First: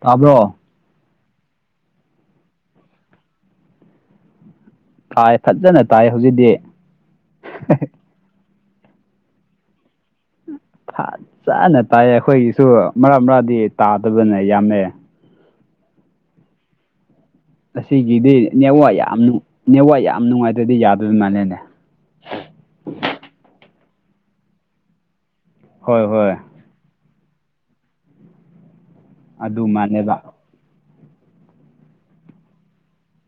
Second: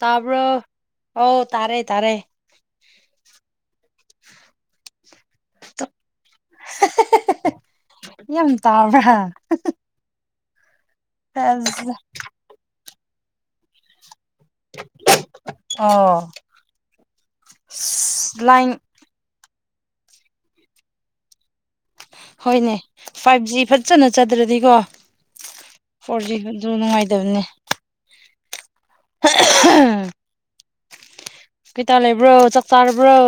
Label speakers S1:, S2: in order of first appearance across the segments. S1: ꯇꯥꯕ꯭ꯔꯣ
S2: ꯍꯣꯏ ꯇꯥꯔꯦ ꯇꯥꯔꯦ
S1: ꯊꯥꯏ ꯐꯖꯅ ꯇꯥꯏ ꯍꯧꯖꯤꯛꯗꯤ
S2: [inaudible] ꯌꯥꯝ ꯇꯥꯕ꯭ꯔ
S1: ꯆꯥꯅ ꯇꯥꯏꯌꯦ ꯑꯩꯈꯣꯏꯒꯤꯁꯨ ꯃꯔꯛ ꯃꯔꯛꯗꯤ ꯇꯥꯗꯕꯅꯦ ꯌꯥꯝꯃꯦ
S2: ꯑꯣ
S1: ꯑꯁꯤꯒꯤꯗꯤ
S2: ꯂꯥꯏꯟ
S1: ꯅꯥꯋꯥ ꯌꯥꯝ ꯅꯥꯋꯥ ꯌꯥꯝ ꯅꯨꯡꯉꯥꯏꯇ꯭ꯔꯗꯤ ꯌꯥꯗꯣꯏ ꯃꯥꯜꯂꯦꯅꯦ
S2: ꯍꯣꯏꯅꯦ ꯐꯥꯏꯚ ꯖꯤ ꯐꯖꯅ ꯆꯗ꯭ꯔꯗꯤꯀꯣ
S1: ꯍꯣꯏ
S2: ꯐꯣꯔ
S1: ꯍꯣꯏ
S2: ꯖꯤ ꯑꯗꯨ ꯅꯨꯡꯉꯥꯏꯇꯕꯅꯤ
S1: ꯑꯗꯨ ꯃꯅꯦꯕ
S2: ꯀꯩꯇꯥ ꯂꯩꯕ꯭ꯔꯣ ꯆꯥꯛ ꯆꯥꯔꯕ꯭ꯔꯣ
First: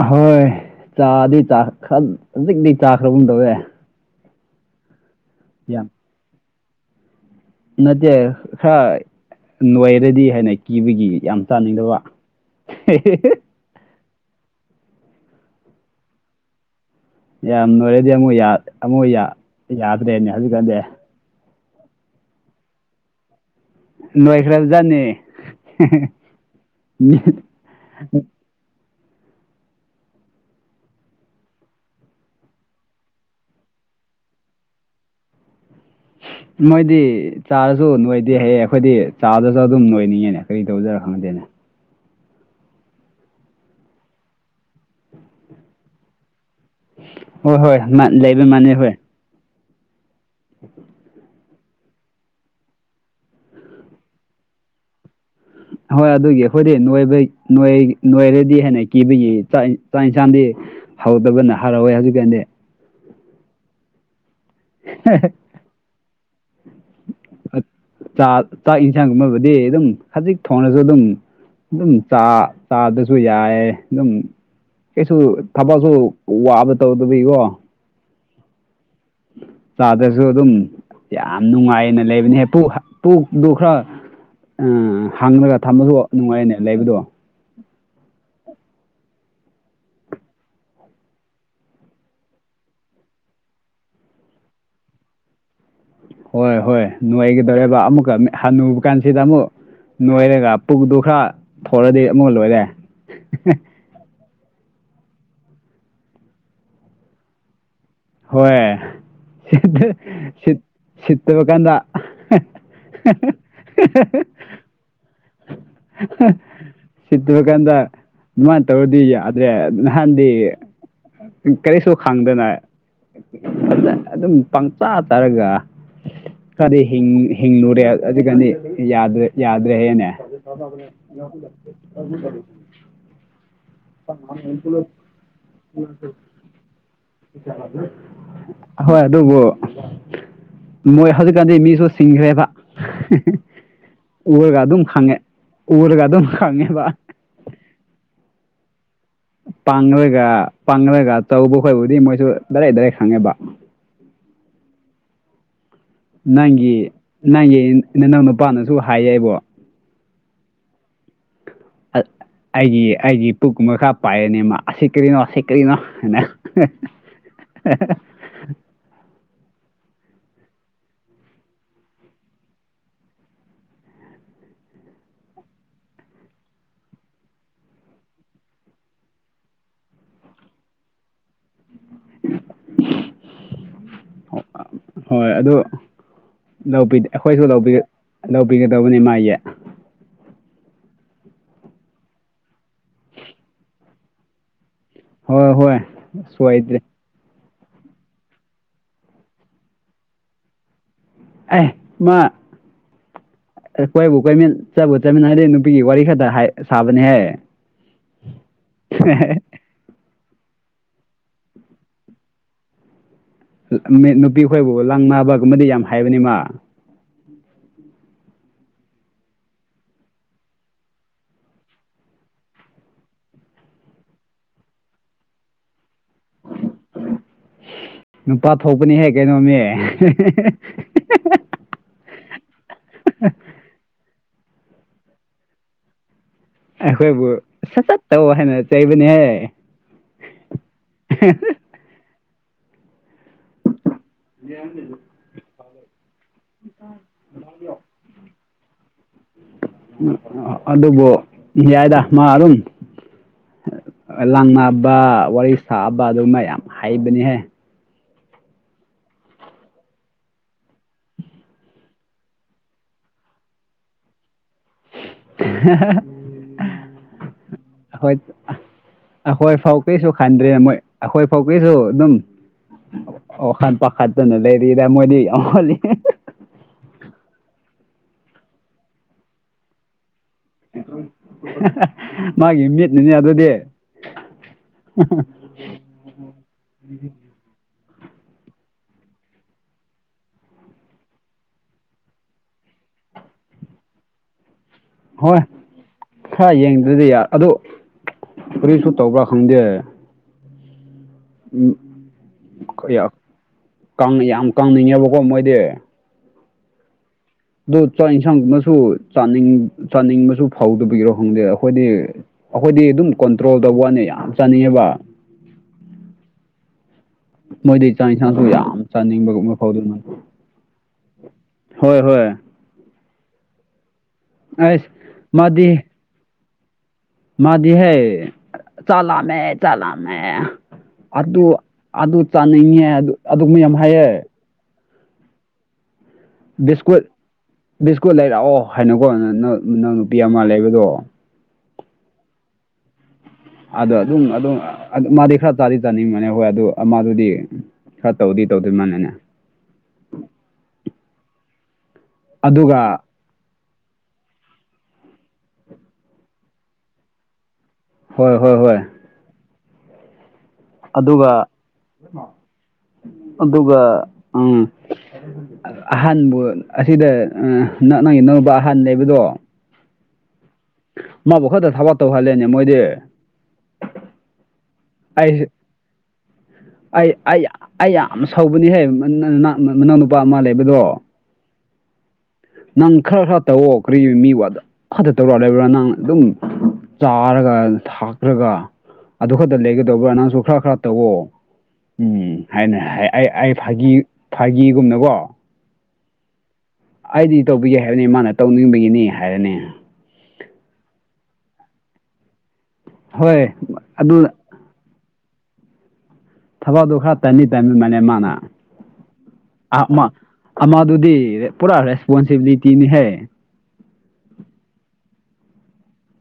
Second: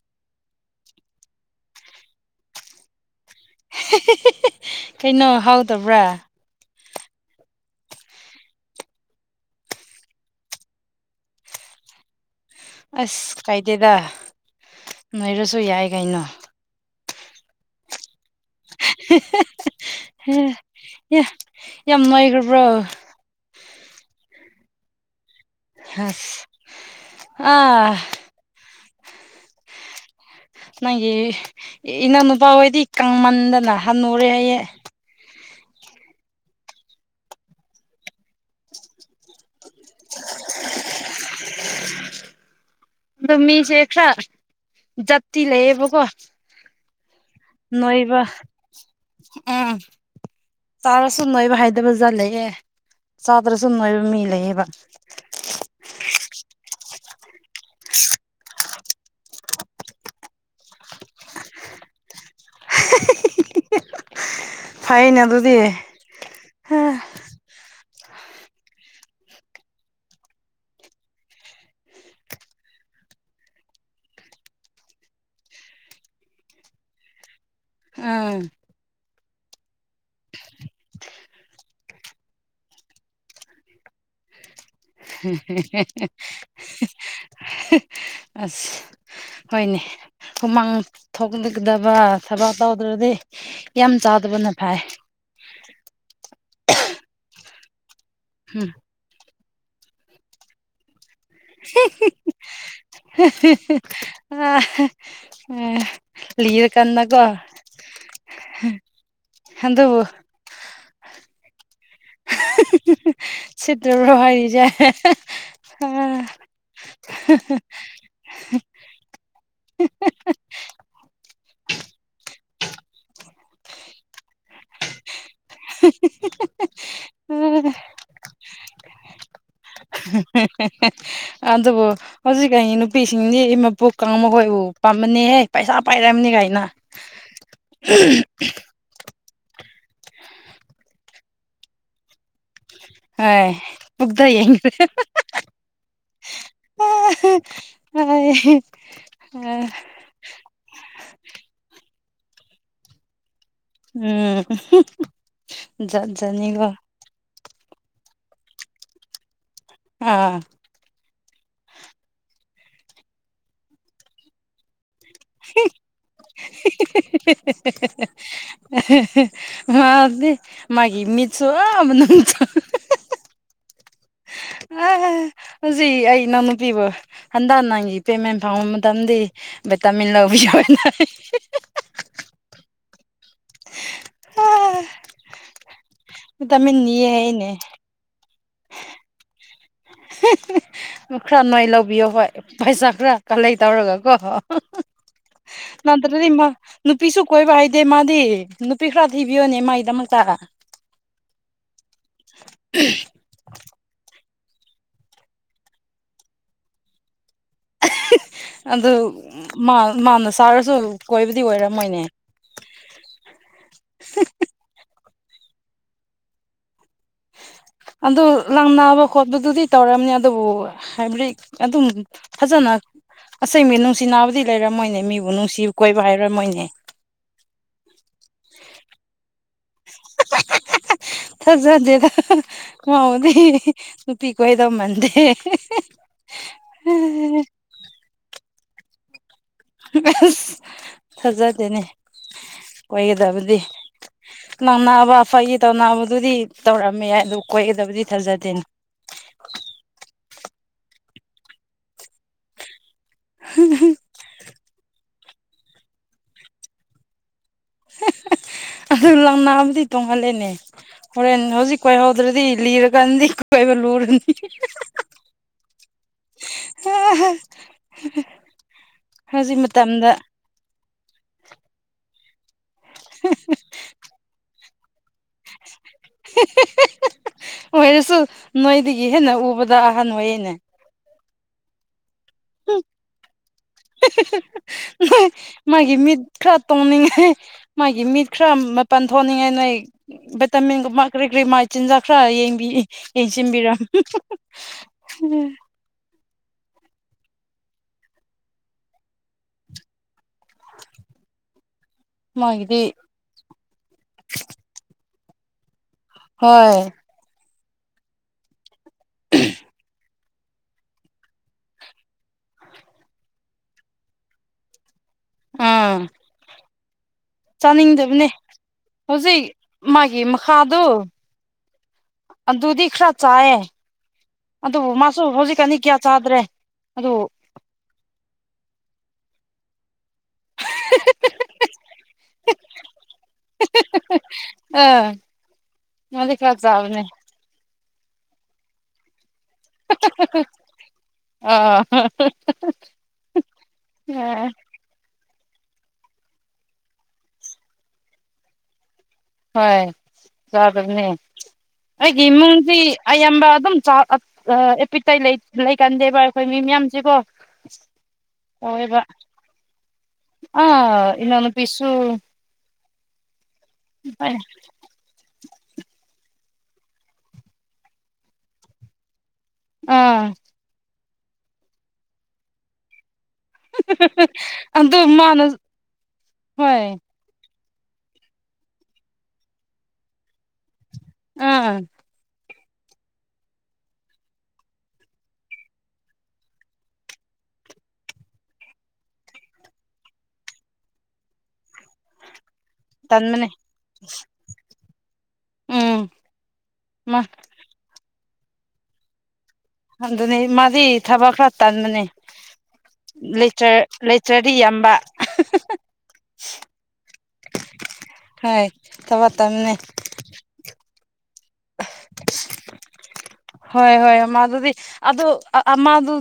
S1: ꯑꯍꯣꯏ ꯆꯥꯗꯤ ꯈ ꯍꯧꯖꯤꯛꯇꯤ ꯆꯥꯈ꯭ꯔꯒꯨꯝꯗꯧꯋꯦ
S2: ꯀꯩꯅꯣ
S1: ꯌꯥꯝ
S2: ꯍꯥꯎꯗꯕ꯭ꯔꯥ
S1: ꯅꯠꯇꯦ ꯈꯔ ꯅꯣꯏꯔꯗꯤ ꯍꯥꯏꯅ ꯀꯤꯕꯒꯤ ꯌꯥꯝ ꯆꯥꯅꯤꯡꯗꯕ
S2: ꯑꯁ ꯀꯥꯏꯗꯦꯗ ꯅꯣꯏꯔꯁꯨ ꯌꯥꯏ ꯀꯩꯅꯣ
S1: ꯌꯥꯝ ꯂꯣꯏꯔꯗꯤ ꯑꯃꯨ ꯑꯃꯨꯛ ꯌꯥꯗ꯭ꯔꯦꯅꯦ ꯍꯧꯖꯤꯛꯀꯥꯟꯗꯤ
S2: ꯏ ꯌꯥꯝꯅꯨꯡꯉꯥꯏꯈ꯭ꯔꯕ꯭ꯔꯣ
S1: ꯂꯣꯏꯈ꯭ꯔꯕꯖꯥꯠꯅꯤ
S2: ꯑꯁ ꯑꯥ ꯅꯪꯒꯤ ꯏꯅꯥꯎꯅꯨꯄꯥ ꯍꯣꯏꯗꯤ ꯀꯪꯃꯟꯗꯅ ꯍꯅꯨꯔꯦ ꯍꯥꯏꯌꯦ
S1: ꯃꯣꯏꯗꯤ ꯆꯥꯔꯁꯨ ꯅꯣꯏꯗꯦ ꯍꯥꯏꯌꯦ ꯑꯩꯈꯣꯏꯗꯤ ꯆꯥꯗꯁꯨ ꯑꯗꯨꯝ ꯅꯣꯏꯅꯤꯡꯉꯦꯅꯦ ꯀꯔꯤ ꯇꯧꯖꯤꯔꯥ ꯈꯪꯗꯦꯅꯦ
S2: ꯑꯗꯣ ꯃꯤꯁꯦ ꯈꯔ ꯖꯥꯠꯇꯤ ꯂꯩꯌꯦꯕꯀꯣ
S1: ꯍꯣꯏ ꯍꯣꯏ ꯃꯥ
S2: ꯅꯣꯏꯕ
S1: ꯂꯩꯕ ꯃꯥꯟꯅꯩ ꯍꯣꯏ
S2: ꯎꯝ ꯇꯁꯨ ꯁꯨꯝ ꯅꯣꯏꯕ ꯍꯥꯏꯗꯕ ꯖꯥꯠ ꯂꯩꯑꯦ ꯆꯥꯗ꯭ꯔ ꯁꯨꯝ ꯅꯣꯏꯕ ꯃꯤ ꯂꯩꯌꯦꯦꯕ
S1: ꯍꯣꯏ ꯑꯗꯨꯒꯤ ꯑꯩꯈꯣꯏꯗꯤ ꯅꯣꯏꯕꯣꯏ ꯅꯣꯏꯔꯗꯤ ꯍꯦꯟꯅ ꯀꯤꯕꯒꯤꯥꯛ ꯆꯥꯛ ꯌꯦꯟꯁꯥꯡꯗꯤ ꯍꯧꯗꯕꯅ ꯍꯔꯥꯎꯋꯦ ꯍꯧꯖꯤꯛ ꯀꯥꯟꯗꯤ
S2: ꯍ [inaudible] [unintelligible] ꯐꯩꯅꯦ ꯑꯗꯨꯗꯤ
S1: ꯆꯥꯛ ꯆꯥꯛ ꯌꯦꯟꯁꯥꯡꯒꯨꯝꯕꯕꯨꯗꯤ ꯑꯗꯨꯝ ꯍꯧꯖꯤꯛ ꯊꯣꯡꯅꯁꯨ ꯑꯗꯨꯝ ꯑꯗꯨꯝ ꯆꯥꯗꯁꯨ ꯌꯥꯏ ꯑꯗꯨꯝ ꯀꯩꯁꯨ ꯊꯕꯛꯁꯨ ꯋꯥꯕ ꯇꯧꯗꯕꯒꯤ ꯀꯣ
S2: ꯎꯝ
S1: ꯆꯥꯗꯁꯨ ꯑꯗꯨꯝ ꯌꯥꯝ ꯅꯨꯡꯉꯥꯏꯅ ꯂꯩꯕꯅꯦ ꯄꯨꯛ ꯄꯨꯛꯇꯣ ꯈꯔ ꯑ ꯍꯥꯡꯉꯒ ꯊꯝꯕꯁꯨ ꯅꯨꯡꯉꯥꯏꯌꯦꯅꯦ ꯂꯩꯕꯗꯣ
S2: [unintelligible] ꯑꯁ ꯍꯣꯏꯅꯦ ꯍꯨꯃꯥꯡ ꯊꯣꯛꯗꯕ ꯊꯕꯛ ꯇꯧꯗ꯭ꯔꯗꯤ ꯌꯥꯝ ꯆꯥꯎꯗꯕꯅ ꯐꯥꯏ
S1: ꯍꯣꯏ ꯍꯣꯏ ꯅꯅꯨꯡꯉꯥꯏꯒꯗꯧꯦꯕ ꯑꯃꯨꯛꯀ
S2: ꯎꯝ
S1: ꯍꯨꯕ ꯀꯥꯟꯁꯤ ꯑꯁꯤꯗ ꯑꯃꯨꯛ ꯅꯣꯏꯔꯒ ꯄꯨꯛꯗꯨ ꯈꯔ ꯐꯧꯔꯗꯤ ꯑꯃꯨꯛ ꯂꯣꯏꯔꯦ
S2: ꯑꯥ [unintelligible] [inaudible] ꯎꯝ [inaudible] ꯂꯔ ꯀꯥꯟꯅꯀꯣ
S1: ꯍꯣꯏ ꯁꯤꯠꯇ ꯁꯤꯠꯇꯕ ꯀꯥꯟꯗ
S2: ꯁꯤꯇꯕ ꯍꯔꯖ
S1: ꯁꯤꯠꯇꯨꯔꯀꯥꯟꯗ ꯑꯗꯨꯃꯥꯏꯅ ꯇꯧꯔꯗꯤ ꯌꯥꯗ꯭ꯔꯦ ꯅꯍꯥꯟꯗꯤ ꯀꯔꯤꯁꯨ ꯈꯪꯗꯅ [inaudible] ꯑꯗꯨꯝ ꯄꯪꯆꯥꯥ ꯆꯥꯔꯒ ꯈꯗꯤ ꯍꯤꯡ ꯍꯤꯡꯂꯨꯔꯦ ꯑꯗꯨꯒꯗꯤ ꯌꯥꯗ꯭ꯔꯦ ꯌꯥꯗ꯭ꯔꯦ ꯍꯥꯏꯌꯦꯅꯦ
S2: [unintelligible] ꯑꯗꯨꯕꯨ ꯍꯧꯖꯤꯛ ꯀꯥꯟꯒꯤ ꯅꯨꯄꯤꯁꯤꯡꯗꯤ ꯏꯃ ꯄꯨꯛ ꯀꯥꯡꯕ ꯈꯣꯏꯕꯨ ꯄꯥꯝꯕꯅꯦꯍꯦ ꯄꯩꯁꯥ ꯄꯥꯏꯔꯝꯅꯦ ꯀꯥꯏꯅ [unintelligible]
S1: ꯍꯣꯏ ꯑꯗꯨꯕꯨ ꯃꯣꯏ ꯍꯧꯖꯤꯛꯀꯥꯟꯗꯤ ꯃꯤꯁꯨ ꯁꯤꯡꯈ꯭ꯔꯦꯕ
S2: ꯍꯣꯏ ꯄꯨꯛꯇ ꯌꯦꯡ
S1: ꯎꯔꯒ ꯑꯗꯨꯝ ꯈꯪꯉꯦ
S2: [unintelligible]
S1: ꯎꯔꯒ ꯑꯗꯨꯝ ꯈꯪꯉꯦꯕ
S2: [unintelligible]
S1: ꯄꯥꯡꯂꯒ ꯄꯥꯡꯂꯒ ꯇꯧꯕ ꯈꯣꯏꯕꯨꯗꯤ ꯃꯣꯏꯁꯨ ꯗꯥꯔꯦꯛ ꯗꯥꯔꯦꯠ ꯈꯪꯉꯦꯕ
S2: ꯎꯝ [unintelligible] ꯖꯥꯠ ꯖꯥꯠꯅꯤꯀꯣ
S1: ꯅꯪꯒꯤ ꯅꯪꯒꯤ ꯅꯅꯥꯎ ꯅꯨꯄꯥꯅꯁꯨ ꯍꯥꯏꯌꯦ ꯑꯩꯕꯨ
S2: ꯑꯥ
S1: ꯑ ꯑꯩꯒꯤ ꯑꯩꯒꯤ ꯄꯨꯛꯃꯈꯥ ꯄꯥꯏꯌꯦꯅꯦ ꯃꯥ ꯑꯁꯤ ꯀꯔꯤꯅꯣ ꯑꯁꯤ ꯀꯔꯤꯅꯣ ꯅ [unintelligible]
S2: [unintelligible] ꯃꯥꯗ ꯃꯥꯒꯤ ꯃꯤꯠꯁꯨ ꯑꯥ ꯃꯅꯨꯡ [unintelligible]
S1: [inaudible]
S2: ꯑ ꯍꯧꯖꯤ ꯑꯩ ꯏꯅꯥꯎꯅꯨꯄꯤꯕꯨ ꯍꯟꯗ ꯅꯪꯒꯤ ꯄꯦꯃꯦꯟ ꯐꯪꯕ ꯃꯇꯝꯗꯤ ꯚꯤꯇꯥꯃꯤꯟ ꯂꯧꯕꯤꯌꯣꯅ [unintelligible] ꯑꯥ
S1: [unintelligible] ꯍꯣꯏ ꯑꯗꯨ
S2: ꯚꯤꯇꯥꯃꯤꯟ
S1: ꯂꯧꯕꯤ
S2: ꯅꯤꯌꯦ ꯍꯥꯏꯅꯦ
S1: ꯑꯩꯈꯣꯏꯁꯨ ꯂꯧꯕꯤ ꯂꯧꯕꯤꯒꯗꯧꯕꯅꯤ ꯃꯥꯥꯒꯤ
S2: ꯈꯔ ꯅꯣꯏ ꯂꯧꯕꯤꯌꯣ ꯍꯣꯏ ꯄꯩꯁꯥ ꯈꯔ ꯀꯂꯦꯛ ꯇꯧꯔꯒꯀꯣ
S1: ꯍꯣꯏ ꯍꯣꯏ
S2: ꯅꯠꯇ꯭ꯔꯗꯤ ꯃꯥ
S1: ꯁꯣꯏꯗ꯭ꯔꯦ
S2: [unintelligible] ꯅꯨꯄꯤꯁꯨ ꯀꯣꯏꯕ ꯍꯩꯗꯦ ꯃꯥꯗꯤ ꯅꯨꯄꯤ ꯈꯔ ꯊꯤꯕꯤꯌꯣꯅꯦ ꯃꯥꯒꯤꯗꯃꯛꯇ
S1: ꯑꯩ ꯃꯥ [inaudible] ꯀꯣꯏꯕꯨ ꯀꯣꯏꯃꯤꯟ ꯆꯠꯕꯨ ꯆꯠꯃꯤꯟꯅꯔꯗꯤ ꯅꯨꯄꯤꯒꯤ ꯋꯥꯔꯤ ꯈꯇ ꯁꯥꯕꯅꯦꯍꯦ
S2: ꯑꯗꯨ ꯃꯥꯅ ꯁꯥꯔꯁꯨ ꯀꯣꯏꯕꯗꯤ ꯑꯣꯏꯔꯝꯃꯣꯏꯅꯦ
S1: [unintelligible] ꯅꯨꯄꯤꯈꯣꯏꯕꯨ ꯂꯪꯅꯕꯒꯨꯝꯕꯗꯤ ꯌꯥꯝ ꯍꯩꯕꯅꯦ ꯃꯥ
S2: ꯑꯗꯨ ꯂꯪ ꯅꯥꯕ ꯈꯣꯠꯄꯗꯨꯗꯤ ꯇꯧꯔꯝꯅꯤ ꯑꯗꯨꯕꯨ ꯍꯥꯏꯕꯗꯤ ꯑꯗꯨꯝ ꯐꯖꯅ ꯑꯁꯦꯡꯕꯩ ꯅꯨꯡꯁꯤ ꯅꯥꯕꯗꯤ ꯂꯩꯔꯝꯃꯣꯏꯅꯦ ꯃꯤꯕꯨ ꯅꯨꯡꯁꯤꯕ ꯀꯣꯏꯕ ꯍꯩꯔꯝꯃꯣꯏꯅꯦ
S1: ꯅꯨꯄꯥ ꯊꯣꯛꯄꯅꯤꯍꯦ ꯀꯩꯅꯣꯃꯤ [unintelligible]
S2: ꯊꯥꯖꯗꯦꯗ ꯉꯥꯎꯗꯤ ꯅꯨꯄꯤ ꯀꯣꯏꯒꯗꯧꯕ ꯃꯟꯗꯦ
S1: ꯑꯩꯈꯣꯏꯕꯨ ꯁꯠ ꯁꯠꯇꯧ ꯍꯥꯏꯅ ꯆꯩꯕꯅꯤꯍꯦ
S2: ꯑꯁ ꯊꯖꯗꯦꯅꯦ ꯀꯣꯏꯒꯗꯕꯗꯤ ꯅꯪꯅꯕ ꯐꯒꯤ ꯇꯧꯅꯕꯗꯨꯗꯤ ꯇꯧꯔꯝꯃꯦ ꯌꯥꯏ ꯑꯗꯨ ꯀꯣꯏꯒꯗꯕꯗꯤ ꯊꯥꯖꯗꯦꯅꯦ
S1: ꯑꯗꯨꯕꯨ ꯌꯥꯏꯗ ꯃꯥꯔꯨꯝ
S2: [unintelligible]
S1: ꯂꯥꯡꯅꯕ ꯋꯥꯔꯤ ꯁꯥꯕ ꯑꯗꯨ ꯃꯌꯥꯝ ꯍꯩꯕꯅꯤꯍꯦ
S2: ꯑꯗꯨ ꯂꯪꯅꯥꯕꯗꯤ ꯇꯣꯡꯍꯜꯂꯦꯅꯦ ꯍꯣꯔꯦꯟ ꯍꯧꯖꯤꯛ ꯀꯣꯏꯍꯧꯗ꯭ꯔꯗꯤ ꯂꯤꯔꯀꯥꯟꯗꯤ ꯀꯣꯏꯕ ꯂꯨꯔꯅꯤ
S1: [unintelligible] ꯑꯩꯈꯣꯏ ꯑꯁ
S2: ꯍꯧꯖꯤꯛ
S1: ꯑꯩꯈꯣꯏ ꯐꯥꯎ
S2: ꯃꯇꯝꯗ
S1: ꯀꯔꯤꯁꯨ ꯈꯟꯗ꯭ꯔꯦ ꯃꯣꯏ ꯑꯩꯈꯣꯏ ꯐꯥꯎꯒꯤꯁꯨ ꯑꯗꯨꯝ ꯋꯥꯈꯟ ꯄꯥꯈꯠꯇꯅ ꯂꯩ [unintelligible] ꯃꯣꯏꯗꯤ [unintelligible]
S2: [unintelligible] ꯑꯣꯏꯔꯁꯨ ꯅꯣꯏꯗꯒꯤ ꯍꯦꯟꯅ ꯎꯕꯗ ꯑꯍꯟ ꯑꯣꯏꯌꯦꯅꯦ
S1: [inaudible] ꯃꯥꯒꯤ ꯃꯤꯠꯅꯅꯦ ꯑꯗꯨꯗꯤ
S2: [unintelligible] ꯃꯥꯒꯤ ꯃꯤꯠ ꯈꯔ ꯇꯣꯡꯅꯤꯡꯉꯥꯏ ꯃꯥꯒꯤ ꯃꯤꯠ ꯈꯔ ꯃꯄꯥꯟ ꯊꯣꯛꯅꯤꯡꯉꯥꯏ ꯅꯣꯏ ꯚꯤꯇꯥꯃꯤꯟꯒꯨꯝꯕ ꯀꯔꯤ ꯀꯔꯤ ꯃꯥꯏ ꯆꯤꯟꯖꯥꯛ ꯈꯔ ꯌꯦꯡꯕꯤ ꯌꯦꯡꯁꯤꯟꯕꯤꯔꯝ [unintelligible]
S1: ꯍꯣꯏ ꯈꯔ ꯌꯦꯡꯗ꯭ꯔꯗꯤ ꯌꯥ ꯑꯗꯨ ꯀꯔꯤꯁꯨ ꯇꯧꯕ꯭ꯔꯥ ꯈꯪꯗꯦ
S2: [unintelligible]
S1: ꯎꯝ
S2: ꯃꯥꯒꯤꯗꯤ
S1: ꯈꯌꯥꯛ ꯀꯪꯅꯤ ꯌꯥꯝꯅ ꯀꯪꯅꯤꯡꯉꯦꯕꯀꯣ ꯃꯣꯏꯗꯤ
S2: ꯍꯣꯏ
S1: ꯑꯗꯣ ꯆꯥꯛ ꯌꯦꯟꯁꯥꯡꯒꯨꯝꯅꯁꯨ ꯆꯥꯅꯤꯡ ꯆꯥꯅꯤꯡꯕꯁꯨ ꯐꯧꯗꯕꯤꯔꯣ ꯈꯪꯗꯦ ꯑꯩꯈꯣꯏꯗꯤ ꯑꯩꯈꯣꯏꯗꯤ ꯑꯗꯨꯝ ꯀꯟꯇ꯭ꯔꯣꯜ ꯇꯧꯕ ꯋꯥꯅꯤ ꯌꯥꯝ ꯆꯥꯅꯤꯡꯉꯦꯕ
S2: ꯑꯥ
S1: ꯃꯣꯏꯗꯤ ꯆꯥꯛ
S2: ꯆꯥꯅꯤꯡꯗꯕꯅꯦ
S1: ꯏꯟꯁꯥꯡꯁꯨ ꯌꯥꯝ
S2: ꯍꯧꯖꯤꯛ
S1: ꯆꯥꯅꯤꯡꯕꯒꯨꯝꯕ ꯐꯥꯎꯗꯨꯔꯃꯅꯦ
S2: ꯃꯥꯒꯤ ꯃꯈꯥꯗꯨ
S1: ꯍꯣꯏ ꯍꯣꯏ
S2: ꯑꯗꯨꯗꯤ ꯈꯔ ꯆꯥꯏꯌꯦ
S1: ꯑꯩꯁ
S2: ꯑꯗꯨꯕꯨ ꯃꯥꯁꯨ ꯍꯧꯖꯤꯛꯀꯥꯟꯗꯤ ꯀꯌꯥ ꯆꯥꯗ꯭ꯔꯦ ꯑꯗꯨ
S1: ꯃꯥꯗꯤ ꯍꯦ ꯆꯥ ꯂꯥꯝꯃꯦ ꯆꯥ ꯂꯥꯝꯃꯦ ꯑꯗꯨ ꯑꯗꯨ ꯆꯥꯅꯤꯡꯉꯦ ꯑꯗꯨ ꯃꯌꯥꯝ ꯍꯥꯏꯌꯦ
S2: ꯑꯥ ꯃꯥꯗꯤ ꯈꯔ ꯆꯥꯕꯅꯦ
S1: ꯕꯤꯁꯀꯨꯠ ꯕꯤꯁꯀꯨꯠ ꯂꯩꯔꯛꯑꯣ ꯍꯥꯏꯅꯀꯣ ꯅꯅ ꯅꯅꯥꯎ ꯅꯨꯄꯤ ꯑꯃ ꯂꯩꯕꯗꯣ
S2: ꯑ [unintelligible]
S1: ꯑꯗꯣ ꯑꯗꯨꯝ ꯑꯗꯨꯝ ꯃꯥꯗꯤ ꯈꯔ ꯇꯥꯗꯤ ꯆꯥꯅꯤꯡꯕꯅꯦ ꯍꯣꯏ ꯑꯗꯨ ꯃꯥꯗꯨꯗꯤ ꯈꯔ ꯇꯧꯗꯤ ꯇꯧꯗꯣꯏ ꯃꯥꯜꯂꯦꯅꯦ
S2: ꯍꯣꯏ ꯆꯗꯕꯅꯦ ꯑꯩꯒꯤ ꯏꯃꯨꯡꯗꯤ
S1: ꯑꯗꯨꯒ
S2: ꯑꯩ ꯑꯌꯥꯝꯕ ꯑꯗꯨꯝ ꯑꯦꯄꯤꯛꯇꯩ ꯂꯩꯀꯟꯗꯦꯕ ꯑꯩꯈꯣꯏ ꯃꯤ ꯃꯌꯥꯝꯁꯤꯀꯣ
S1: ꯍꯣꯏ ꯍꯣꯏ ꯍꯣꯏ
S2: ꯑꯥ
S1: ꯑꯗꯨꯒ
S2: ꯏꯅꯥꯎꯅꯨꯄꯤꯁꯨ
S1: ꯑꯗꯨꯒ ꯎꯝ ꯑꯍꯥꯟꯕꯕꯨ ꯑꯁꯤꯗ ꯅ ꯅꯪꯒꯤ ꯅꯧꯕ ꯑꯍꯥꯟꯕ ꯂꯩꯕꯗꯣ
S2: ꯑꯥ
S1: ꯃꯥꯕꯨ ꯈꯔꯗ ꯊꯕꯛ ꯇꯧꯍꯜꯂꯦꯅꯦ ꯃꯣꯏꯗꯤ
S2: ꯑꯗꯨ ꯃꯥꯅ
S1: ꯑꯩ
S2: ꯍꯣꯏ
S1: ꯑꯩ ꯑꯩ ꯌꯥ ꯑꯩ ꯌꯥꯝ ꯁꯧꯕꯅꯤꯍꯦ ꯃꯅꯥꯅꯅ ꯃꯅꯥꯎꯅꯨꯄꯥ ꯑꯃ ꯂꯩꯕꯗꯣ
S2: ꯑꯥ
S1: ꯅꯪ ꯈꯔ ꯈꯔ ꯇꯧꯑꯣ ꯀꯔꯤ ꯃꯤ ꯋꯥꯗ ꯐꯠꯇ ꯇꯧꯔ ꯂꯩꯕ꯭ꯔꯥ ꯅꯪ ꯑꯗꯨꯝ ꯆꯥꯔꯒ ꯊꯥꯛꯈ꯭ꯔꯒ ꯑꯗꯨ ꯈꯛꯇ ꯂꯩꯒꯗꯧꯕ꯭ꯔꯥ ꯅꯪꯁꯨ ꯈꯔ ꯈꯔ ꯇꯧꯋꯣ ꯎꯝ ꯍꯥꯏꯅ ꯑꯩ
S2: ꯇꯟꯕꯅꯦ
S1: ꯑꯩ ꯐꯥꯒꯤ ꯐꯥꯒꯤꯒꯨꯝꯅꯀꯣ
S2: ꯎꯝ ꯃꯥ
S1: ꯑꯩꯗꯤ ꯇꯧꯕꯤꯒꯦ ꯍꯥꯏꯕꯅꯤ ꯃꯥꯅ ꯇꯧꯅꯤꯡꯕꯒꯤꯅꯤ ꯍꯥꯏꯔꯅꯤ
S2: ꯑꯗꯨꯅꯤ ꯃꯥꯗꯤ ꯊꯕꯛ ꯈꯔ ꯇꯟꯕꯅꯦ
S1: ꯍꯣꯏ
S2: ꯂꯩꯇ꯭ꯔꯠ
S1: ꯑꯗꯨ
S2: ꯂꯩꯇ꯭ꯔꯠ ꯔꯤꯌꯥꯝꯕ
S1: ꯊꯕꯛꯗꯨ ꯈꯔ ꯇꯟꯗꯤ ꯇꯟꯕꯅꯦ ꯃꯥꯅ
S2: ꯍꯣꯏ ꯊꯕꯛ ꯇꯟꯕꯅꯦ
S1: ꯑꯥ ꯑꯃ ꯑꯃꯗꯨꯗꯤ ꯄꯨꯔꯥ ꯔꯦꯁꯄꯣꯟꯁꯤꯕꯤꯂꯤꯇꯤꯅꯤꯍꯦ
S2: ꯍꯣꯏ ꯍꯣꯏ ꯃꯥ ꯑꯗꯨꯗꯤ ꯑꯗꯨ ꯑ ꯑꯃꯗꯨ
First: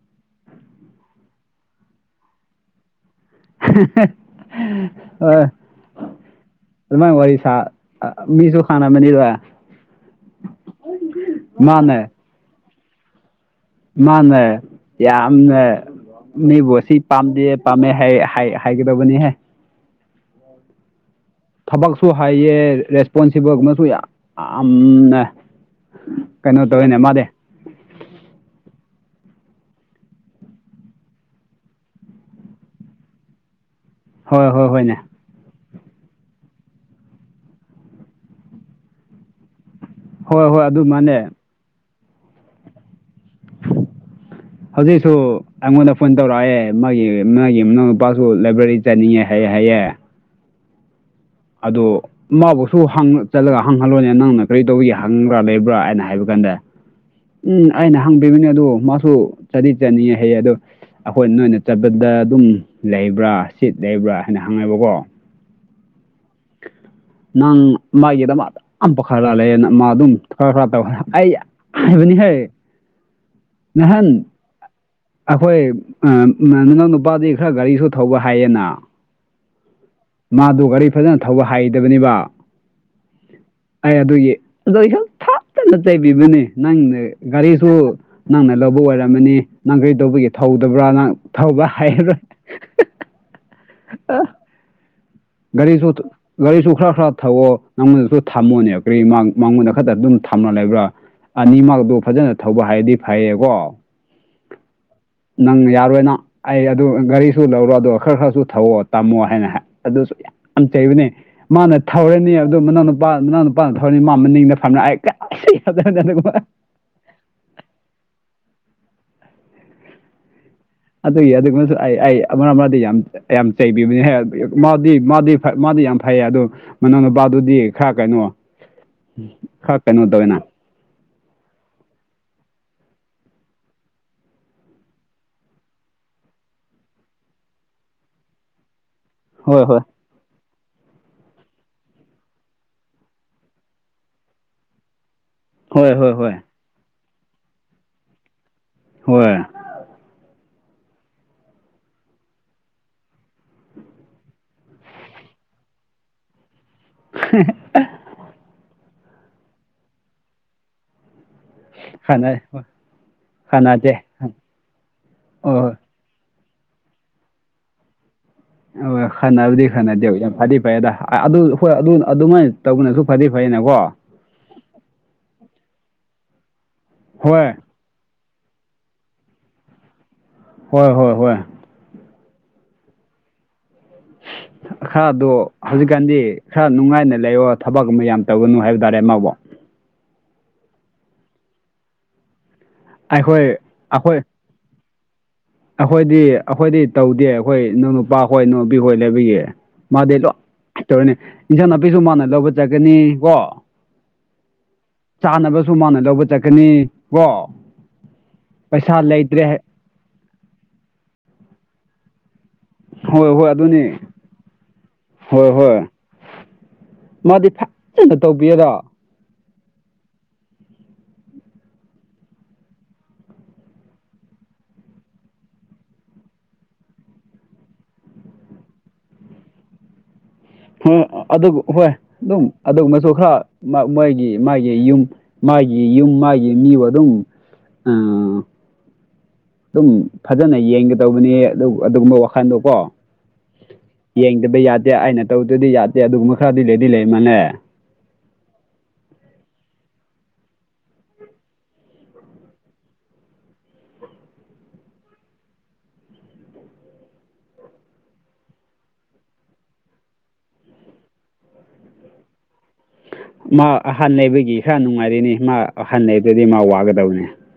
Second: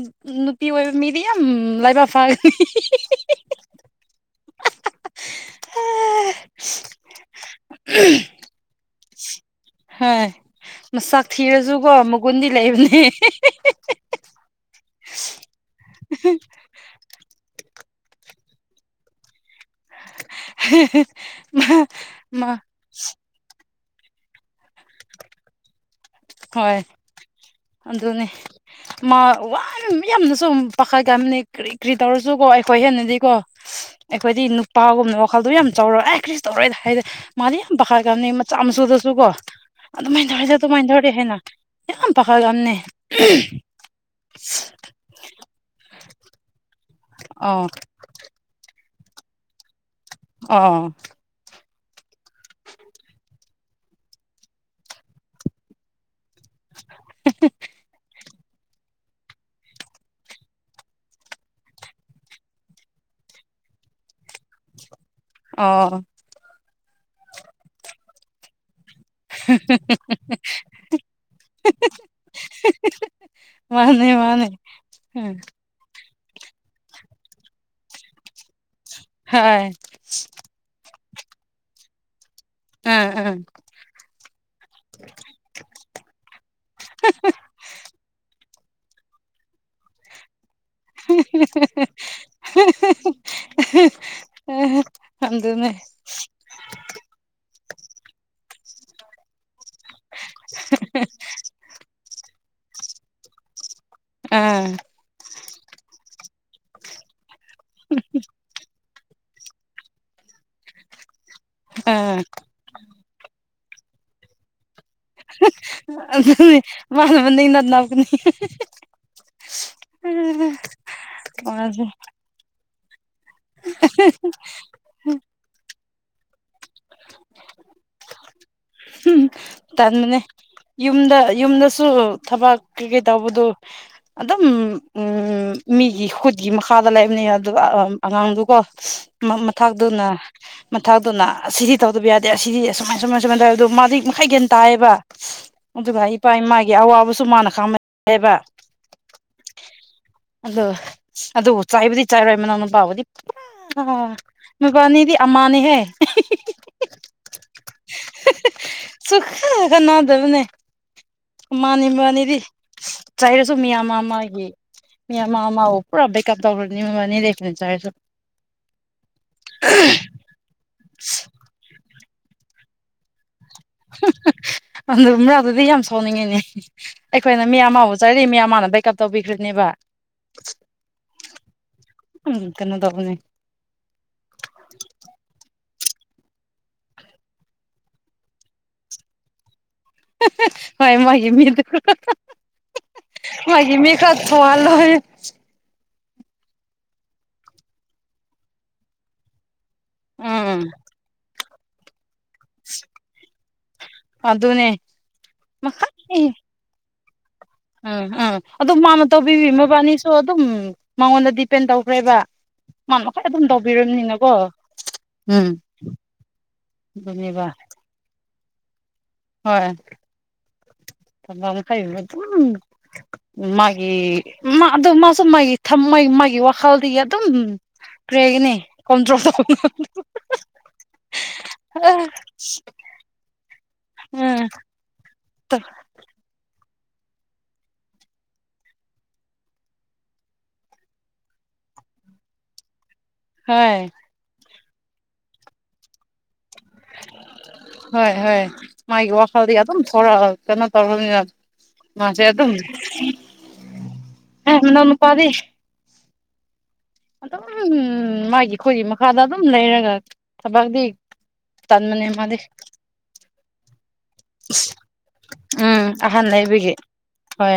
S2: ꯅꯨꯄꯤ ꯑꯣꯏꯕ ꯃꯤꯗꯤ ꯌꯥꯝ ꯂꯥꯏꯕꯛ ꯐꯒꯅꯤ
S1: ꯍꯣꯏ ꯑꯗꯨꯃꯥꯏꯅ ꯋꯥꯔꯤ ꯁꯥ ꯃꯤꯁꯨ ꯍꯥꯟꯅꯝꯃꯅꯤꯗ
S2: ꯍꯣꯏ ꯃꯁꯥꯛ ꯊꯤꯔꯁꯨꯀꯣ ꯃꯒꯨꯟꯗꯤ ꯂꯩꯕꯅꯦ
S1: ꯃꯥꯅ ꯌꯥꯝꯅ ꯃꯤꯕꯨ ꯎꯁꯤꯠ ꯄꯥꯝꯗꯦ ꯄꯥꯝꯃꯦ ꯍꯥꯏ ꯍꯥꯏꯒꯗꯕꯅꯤꯍꯦ
S2: [unintelligible]
S1: ꯊꯕꯛꯁꯨ
S2: ꯃꯥ
S1: ꯍꯥꯏꯌꯦ ꯔꯦꯁꯄꯣꯟꯁꯤꯕꯜꯒꯨꯝꯕꯁꯨ ꯌꯥꯝ ꯌꯥꯝꯅ ꯀꯩꯅꯣ
S2: ꯍꯣꯏ
S1: ꯇꯧꯋꯅꯦ ꯃꯥꯅꯦ
S2: ꯑꯗꯨꯅꯦ ꯃꯥ ꯋꯥꯅ ꯌꯥꯝꯅꯁꯨ ꯄꯥꯈꯠꯀꯕꯅꯤ ꯀꯔꯤ ꯀꯔꯤ ꯇꯧꯔꯁꯨ ꯀꯣ ꯑꯩꯈꯣꯏ ꯍꯦꯟꯅꯗꯤ ꯀꯣ
S1: ꯎ
S2: ꯑꯩꯈꯣꯏꯗꯤ ꯅꯨꯄꯥꯒꯨꯝꯕ ꯋꯥꯈꯜꯗꯣ ꯌꯥꯝ ꯆꯥꯎꯔ ꯑꯦ ꯀ꯭ꯔꯤꯁ ꯇꯧꯔꯣꯏꯗ ꯍꯥꯏꯗꯤꯦ ꯃꯥꯗꯤ ꯌꯥꯝ ꯄꯥꯈꯥꯔ ꯀꯥꯅꯤ ꯃꯆꯥ ꯃꯁꯨꯗꯁꯨ ꯀꯣ ꯑꯗꯨ
S1: ꯍꯣꯏ
S2: ꯃꯥꯏꯣꯦ
S1: ꯍꯣꯏ
S2: ꯑꯗꯨ ꯃꯥꯏ
S1: ꯃꯥꯅꯦ
S2: ꯌꯥꯝ ꯄꯥꯈꯠꯂꯝꯅꯤ
S1: ꯍꯧꯖꯤꯛꯁꯨ ꯑꯩꯉꯣꯟꯗ ꯐꯣꯟ ꯇꯧꯔꯛꯑꯦ ꯃꯥꯒꯤ ꯃꯥꯒꯤ
S2: ꯑꯣ
S1: ꯃꯅꯥꯎꯅꯨ ꯅꯨꯄꯥꯁꯨ ꯂꯥꯏꯕꯦꯔꯤ ꯆꯠꯅꯤꯡꯉꯦ ꯍꯥꯏꯌꯦ ꯍꯥꯏꯌꯦ
S2: ꯑꯣ
S1: ꯑꯗꯣ ꯃꯥꯕꯨꯁꯨ ꯍꯡ ꯆꯠꯂꯒ ꯍꯡꯍꯜꯂꯣꯅꯦ ꯅꯪꯅ ꯀꯔꯤ ꯇꯧꯕꯒꯤ ꯍꯪꯕ꯭ꯔꯥ ꯂꯩꯕ꯭ꯔꯥ ꯑꯩꯅ ꯍꯥꯏꯕ ꯀꯟꯗꯦ ꯎꯝ ꯑꯩꯅ ꯍꯪꯕꯤꯕꯅꯦ ꯑꯗꯨ ꯃꯥꯁꯨ ꯆꯗꯤ ꯆꯠꯅꯤꯡꯉꯦ ꯍꯥꯏꯌꯦ ꯑꯗꯣ ꯑꯩꯈꯣꯏ ꯅꯣꯏꯅ ꯆꯠꯄꯗ ꯑꯗꯨꯝ ꯂꯩꯕ꯭ꯔꯥ ꯁꯤꯠ ꯂꯩꯕ꯭ꯔꯥ ꯍꯥꯏꯅ ꯍꯪꯉꯦꯕꯀꯣ
S2: ꯑꯣ
S1: ꯅꯪ ꯃꯥꯒꯤꯗꯃꯛ ꯌꯥꯝ ꯄꯥꯈꯠꯍꯜꯂꯦꯅ ꯃꯥ ꯑꯗꯨꯝ ꯈꯔ ꯈꯔ ꯇꯧ ꯑꯩ ꯍꯥꯏꯕꯅꯤꯍꯦ
S2: [unintelligible]
S1: ꯅꯍꯥꯟ
S2: ꯃꯥꯟꯅꯦ ꯃꯥ ꯅꯦ
S1: ꯑꯩꯈꯣꯏ ꯑ ꯅꯅꯥꯎ ꯅꯨꯄꯥꯗꯤ ꯈꯔ ꯒꯥꯔꯤꯁꯨ ꯊꯧꯕ ꯍꯥꯏꯌꯦꯅ
S2: ꯍꯣꯏ
S1: ꯃꯥꯗꯨ ꯒꯥꯔꯤ ꯐꯖꯅ ꯊꯧꯕ ꯍꯩꯇꯕꯅꯤꯕ
S2: ꯑ ꯑ
S1: ꯑꯩ ꯑꯗꯨꯒꯤ ꯑꯗꯣ ꯑꯩ ꯊꯥꯞꯇꯅ ꯆꯩꯕꯤꯕꯅꯦ ꯅꯪꯅ ꯒꯥꯔꯤꯁꯨ ꯅꯪꯅ ꯂꯧꯕ ꯑꯣꯏꯔꯝꯃꯅꯤ ꯅꯪ ꯀꯩꯗꯧꯕꯒꯤ ꯊꯧꯗꯕ꯭ꯔꯥ ꯅꯪ ꯊꯧꯕ꯭ꯔꯥ ꯍꯥꯏꯔꯔꯣꯏ
S2: [unintelligible]
S1: ꯑꯣ
S2: ꯑꯗꯨꯅꯦ
S1: ꯒꯥꯔꯤꯁꯨ ꯒꯥꯔꯤꯁꯨ ꯈꯔ ꯈꯔ ꯊꯧꯑꯣ ꯅꯪꯉꯣꯟꯗꯁꯨ ꯊꯝꯃꯨꯅꯦ ꯀꯔꯤ ꯃꯥꯡ ꯃꯥꯡꯉꯨꯟꯅ ꯈꯛꯇ ꯑꯗꯨꯝ ꯊꯝꯅ ꯂꯩꯕ꯭ꯔꯥ ꯑꯅꯤꯃꯛꯛꯇꯣ ꯐꯖꯅ ꯊꯧꯕ ꯍꯩꯔꯗꯤ ꯐꯩꯌꯦꯀꯣ
S2: ꯑꯥ
S1: ꯅꯪ ꯌꯥꯔꯣꯏꯅ ꯑꯩ ꯑꯗꯨ ꯒꯥꯔꯤꯁꯨ ꯂꯧꯔꯣ ꯑꯗꯨꯒ ꯈꯔ ꯈꯔꯁꯨ ꯊꯧꯑꯣ ꯇꯝꯃꯣ ꯍꯥꯏꯅ ꯍꯥꯏ ꯑꯗꯨꯁꯨ ꯌꯥꯝ ꯆꯩꯕꯅꯦ ꯃꯥꯅ
S2: ꯑꯥ
S1: ꯊꯧꯔꯅꯤ ꯑꯗꯣ ꯃꯅꯥꯎ ꯅꯨꯄꯥ ꯃꯅꯥꯎ ꯅꯨꯄꯥꯅ ꯊꯧꯔꯅꯤ ꯃꯥ ꯃꯅꯤꯡꯗ ꯐꯝꯔꯥꯏꯠ
S2: ꯅꯦ [unintelligible] ꯃꯥꯟꯅꯕꯅꯤꯅ ꯅꯣꯛꯀꯅꯤ
S1: ꯑꯗꯨꯒꯤ ꯑꯗꯨꯅꯁꯨ ꯑꯩ ꯑꯩ ꯑꯃ ꯑꯃꯗ ꯌꯥꯝ ꯌꯥꯝ ꯆꯩꯕꯤꯕꯅꯤꯍꯦ ꯗꯤ ꯃꯥꯗꯤ ꯐꯩ ꯃꯥꯗꯤ ꯌꯥꯝ ꯐꯩꯌꯦ ꯑꯗꯨ ꯃꯅꯥꯎꯅꯨꯄꯥꯗꯨꯗꯤ ꯈꯔ ꯀꯩꯅꯣ ꯈꯔ ꯀꯩꯅꯣ
S2: ꯇꯟꯕꯅꯦ
S1: ꯇꯧꯋꯦꯅ
S2: ꯌꯨꯝꯗ ꯌꯨꯝꯗꯁꯨ ꯊꯕꯛ ꯀꯩ ꯀꯩ ꯇꯧꯕꯗꯨ꯫ ꯑꯗꯨꯝ ꯎꯝ ꯃꯤꯒꯤ ꯈꯨꯨꯠꯒꯤ ꯃꯈꯥꯗ ꯂꯩꯕꯅꯦ ꯌꯗꯕꯀꯣ ꯑꯉꯥꯡꯗꯨꯀꯣ꯫
S1: ꯍꯣꯏ ꯍꯣꯏ
S2: ꯃꯊꯥꯛꯇꯨꯅ ꯃꯊꯇꯨꯅ ꯑꯁꯤꯗꯤ ꯇꯧꯗꯕ ꯌꯥꯗꯦ ꯑꯁꯤꯗꯤ ꯑꯁꯨꯃꯥꯏ ꯁꯨꯃꯥꯏ ꯁꯃꯥꯏꯅ ꯇꯧ꯫ ꯑꯗꯨ ꯃꯥꯗꯤ ꯃꯈꯩꯒ ꯇꯥꯏꯑꯕ
S1: ꯍꯣꯏ
S2: ꯑꯗꯨꯒ
S1: ꯍꯣꯏ
S2: ꯏꯄꯥ
S1: ꯍꯣꯏ
S2: ꯏꯃꯥꯒꯤ꯫ ꯒꯤ ꯑꯋꯥꯕꯁꯨ ꯃꯥꯅ ꯈꯪꯅꯦꯕ꯫
S1: ꯍꯣꯏ꯫
S2: ꯑꯗꯣ ꯑꯗꯨ ꯆꯥꯏꯕꯗꯤ ꯆꯥꯏꯔꯣ ꯃꯅꯥ ꯅꯨꯄꯕꯗꯤ ꯐꯅ꯫ ꯃꯕꯥꯅꯤꯗꯤ ꯑꯃꯥꯅꯤꯍꯦ꯫
S1: ꯍ [unintelligible]
S2: ꯁꯨꯛꯈꯠ ꯈꯠꯅꯗꯕꯅꯦ ꯃꯥꯅꯤ
S1: ꯈꯅ
S2: ꯃꯥꯅꯤꯗꯤ ꯆꯩꯥꯔꯁꯨ ꯃꯤ
S1: ꯈꯥꯟꯅꯗꯦ
S2: ꯑꯃ ꯑꯃꯒꯤ ꯃꯤ ꯑꯃ
S1: ꯍꯣꯏ
S2: ꯑꯃꯕꯨ ꯄꯨꯔꯥ ꯕꯦꯛꯀꯞ ꯇꯧꯒ꯭ꯔꯅꯤ ꯃꯕꯥꯏꯅꯤꯗꯤ ꯄ꯭ꯔꯤꯟꯇꯔꯁꯨ
S1: ꯍꯣꯏ ꯈꯟꯅꯕꯨꯗꯤ ꯈꯟꯅꯗꯦ ꯌꯥꯝ ꯐꯗꯤ ꯐꯩꯌꯦ ꯑꯗ ꯑꯗꯨ ꯍꯣꯏ ꯑꯗꯨꯅ ꯑꯗꯨꯃꯥꯏꯅ ꯇꯧꯕꯅꯁꯨ ꯐꯗꯤ ꯐꯩꯌꯦꯅꯀꯣ
S2: ꯑꯗꯨꯝꯔꯥꯎꯗꯗꯤ ꯌꯥꯝ ꯁꯥꯎꯅꯤꯡꯉꯤꯅꯦ ꯑꯩꯈꯣꯏꯅ
S1: ꯍꯣꯏ
S2: ꯃꯤ ꯑꯃꯕꯨ ꯆꯔꯤ ꯃꯤꯌꯥꯝ ꯃꯥꯟꯅꯕꯩ ꯕꯦꯛꯀꯞ ꯇꯧꯕꯤꯈ꯭ꯔꯅꯦꯕ
S1: ꯍꯣꯏ ꯍꯣꯏ ꯍꯣꯏ꯫
S2: ꯎꯝ ꯀꯩꯅꯣ ꯇꯧꯕꯅꯦ꯫
S1: ꯎ꯫ ꯈꯔꯗꯣ ꯍꯧꯖꯤꯛꯀꯥꯟꯗꯤ ꯈꯔ ꯅꯨꯡꯉꯥꯏꯅ ꯂꯩꯔꯣ ꯊꯕꯛꯀꯨꯝꯕ ꯌꯥꯝ ꯇꯧꯒꯅꯨ ꯍꯥꯏꯕ ꯇꯥꯔꯦ ꯃꯥꯕꯣ꯫
S2: ꯍꯣꯏ ꯃꯥꯒꯤ ꯃꯤꯗꯨ
S1: ꯑꯩꯈꯣꯏ
S2: ꯃꯥꯒꯤ ꯃꯤ ꯈꯔ
S1: ꯑꯩꯈꯣꯏ
S2: ꯊꯋꯥꯜꯂꯣꯏꯌꯦ꯫
S1: ꯑꯩꯈꯣꯏꯗꯤ ꯑꯩꯈꯣꯏꯗꯤ ꯇꯧꯗꯦ ꯑꯩꯈꯣꯏ ꯏꯎ ꯅꯨꯄꯥ ꯍꯣꯏ ꯏꯎꯄꯤꯈꯣꯏ ꯂꯩꯕꯒꯤ꯫ ꯃꯥꯗꯤ
S2: ꯎꯝ
S1: ꯇꯧꯔꯅꯦ ꯏꯟꯁꯥꯡ ꯅꯥꯄꯤꯁꯨ ꯃꯥꯅ ꯂꯧꯕ꯫ ꯆꯠꯅꯤ ꯀꯣ
S2: ꯑꯗꯨꯅꯦ
S1: ꯆꯥꯅꯕꯁꯨ ꯃꯥꯅ ꯂꯧꯕ
S2: ꯃꯈꯩ
S1: ꯆꯠ꯫ ꯀꯅꯤ ꯀꯣ꯫
S2: ꯎꯝ ꯎꯝ ꯑꯗꯨꯝ
S1: ꯄꯩꯁꯥ
S2: ꯃꯥꯅ ꯇꯧꯕꯤꯕꯤ
S1: ꯂꯩꯇ꯭ꯔꯦ
S2: ꯃꯕꯥꯅꯤꯁꯨ ꯑꯗꯨꯝ ꯃꯉꯣꯟꯗ ꯗꯤꯄꯦꯟ ꯇꯧꯈ꯭ꯔꯦꯕ꯫ ꯃꯥ ꯃꯈꯥꯏ
S1: ꯍꯣꯏ
S2: ꯑꯗꯨꯝ
S1: ꯍꯣꯏ ꯑꯗꯨꯅꯤ
S2: ꯇꯧꯕꯤꯔꯝꯅꯤꯅꯀꯣ ꯎꯝ
S1: ꯍꯣꯏ ꯍꯣꯏ
S2: ꯑꯗꯨꯅꯦꯕ꯫
S1: ꯃꯥꯗꯤ ꯐꯖꯅ ꯇꯧꯕꯤꯑꯦꯕ꯫
S2: ꯍꯣꯏ ꯊꯃꯝ ꯈꯥꯏ ꯗꯨꯝ꯫ ꯃꯥꯒꯤ ꯃꯥ ꯑꯗꯨ ꯃꯥꯁꯨ ꯃꯥꯒꯤ ꯃꯥ ꯃꯥꯒꯤ ꯋꯥꯈꯜꯗꯤ ꯑꯗꯨꯝ꯫ ꯀ꯭ꯔꯦꯒꯅꯤ ꯀꯣꯝꯗ꯭ꯔꯣꯝ ꯫
S1: ꯑꯗꯨ ꯍꯣꯏ ꯑꯗꯨꯝ ꯑꯗꯨ ꯃꯁꯨ ꯃꯣꯏꯒꯤ
S2: ꯎꯝ
S1: ꯃꯥꯒꯤ ꯌꯨꯝ꯫ ꯃꯥꯒꯤ ꯌꯨꯝ ꯃꯥꯒꯤ ꯃꯤꯕꯨ ꯑꯗꯨꯝ ꯑ꯫ ꯑꯗꯨꯝ ꯐꯖꯅ ꯌꯦꯡꯒꯗꯧꯕꯅꯤ ꯑꯗꯨ ꯑꯗꯨꯒꯨꯝꯕ ꯋꯥꯈꯟꯗꯣꯀꯣ꯫
S2: ꯍꯣꯏ꯫
S1: ꯌꯦꯡꯗꯕ ꯌꯥꯗꯦ ꯑꯩꯅ ꯇꯧꯗꯗꯤ ꯌꯥꯗꯦ ꯑꯗꯨꯒꯨꯝꯕ ꯈꯔꯗꯤ ꯂꯩꯗꯤ ꯂꯩ ꯃꯥꯜꯂꯦ꯫
S2: ꯍꯣꯏ ꯍꯣꯏ ꯃꯥꯒꯤ ꯋꯥꯈꯜꯗꯤ ꯑꯗꯨꯝ ꯊꯣꯔꯛꯑ ꯀꯩꯅꯣ ꯇꯧꯔꯕꯅꯤꯅ꯫ ꯃꯥꯁꯦ ꯑꯗꯨꯝ ꯃꯅꯣ ꯅꯨꯄꯥꯗꯤ꯫ ꯑꯗꯨꯝ ꯃꯥꯒꯤ ꯑꯩꯈꯣꯏꯒꯤ ꯃꯈꯥꯗ ꯑꯗꯨꯝ ꯂꯩꯔꯒ ꯊꯕꯗꯤ꯫ ꯇꯟꯃꯅꯦ ꯃꯥꯗꯤ꯫
S1: ꯃꯥ ꯑꯍꯟ ꯂꯩꯕꯒꯤ ꯈꯔ ꯅꯨꯡꯉꯥꯏꯔꯤꯅꯤ ꯃꯥ
S2: ꯎꯝ
S1: ꯑꯍꯟ ꯂꯩꯗꯗꯤ ꯃꯥ
S2: ꯂꯩꯕꯒꯤ
S1: ꯋꯥꯒꯗꯕꯅꯤ꯫
S2: ꯍꯣꯏ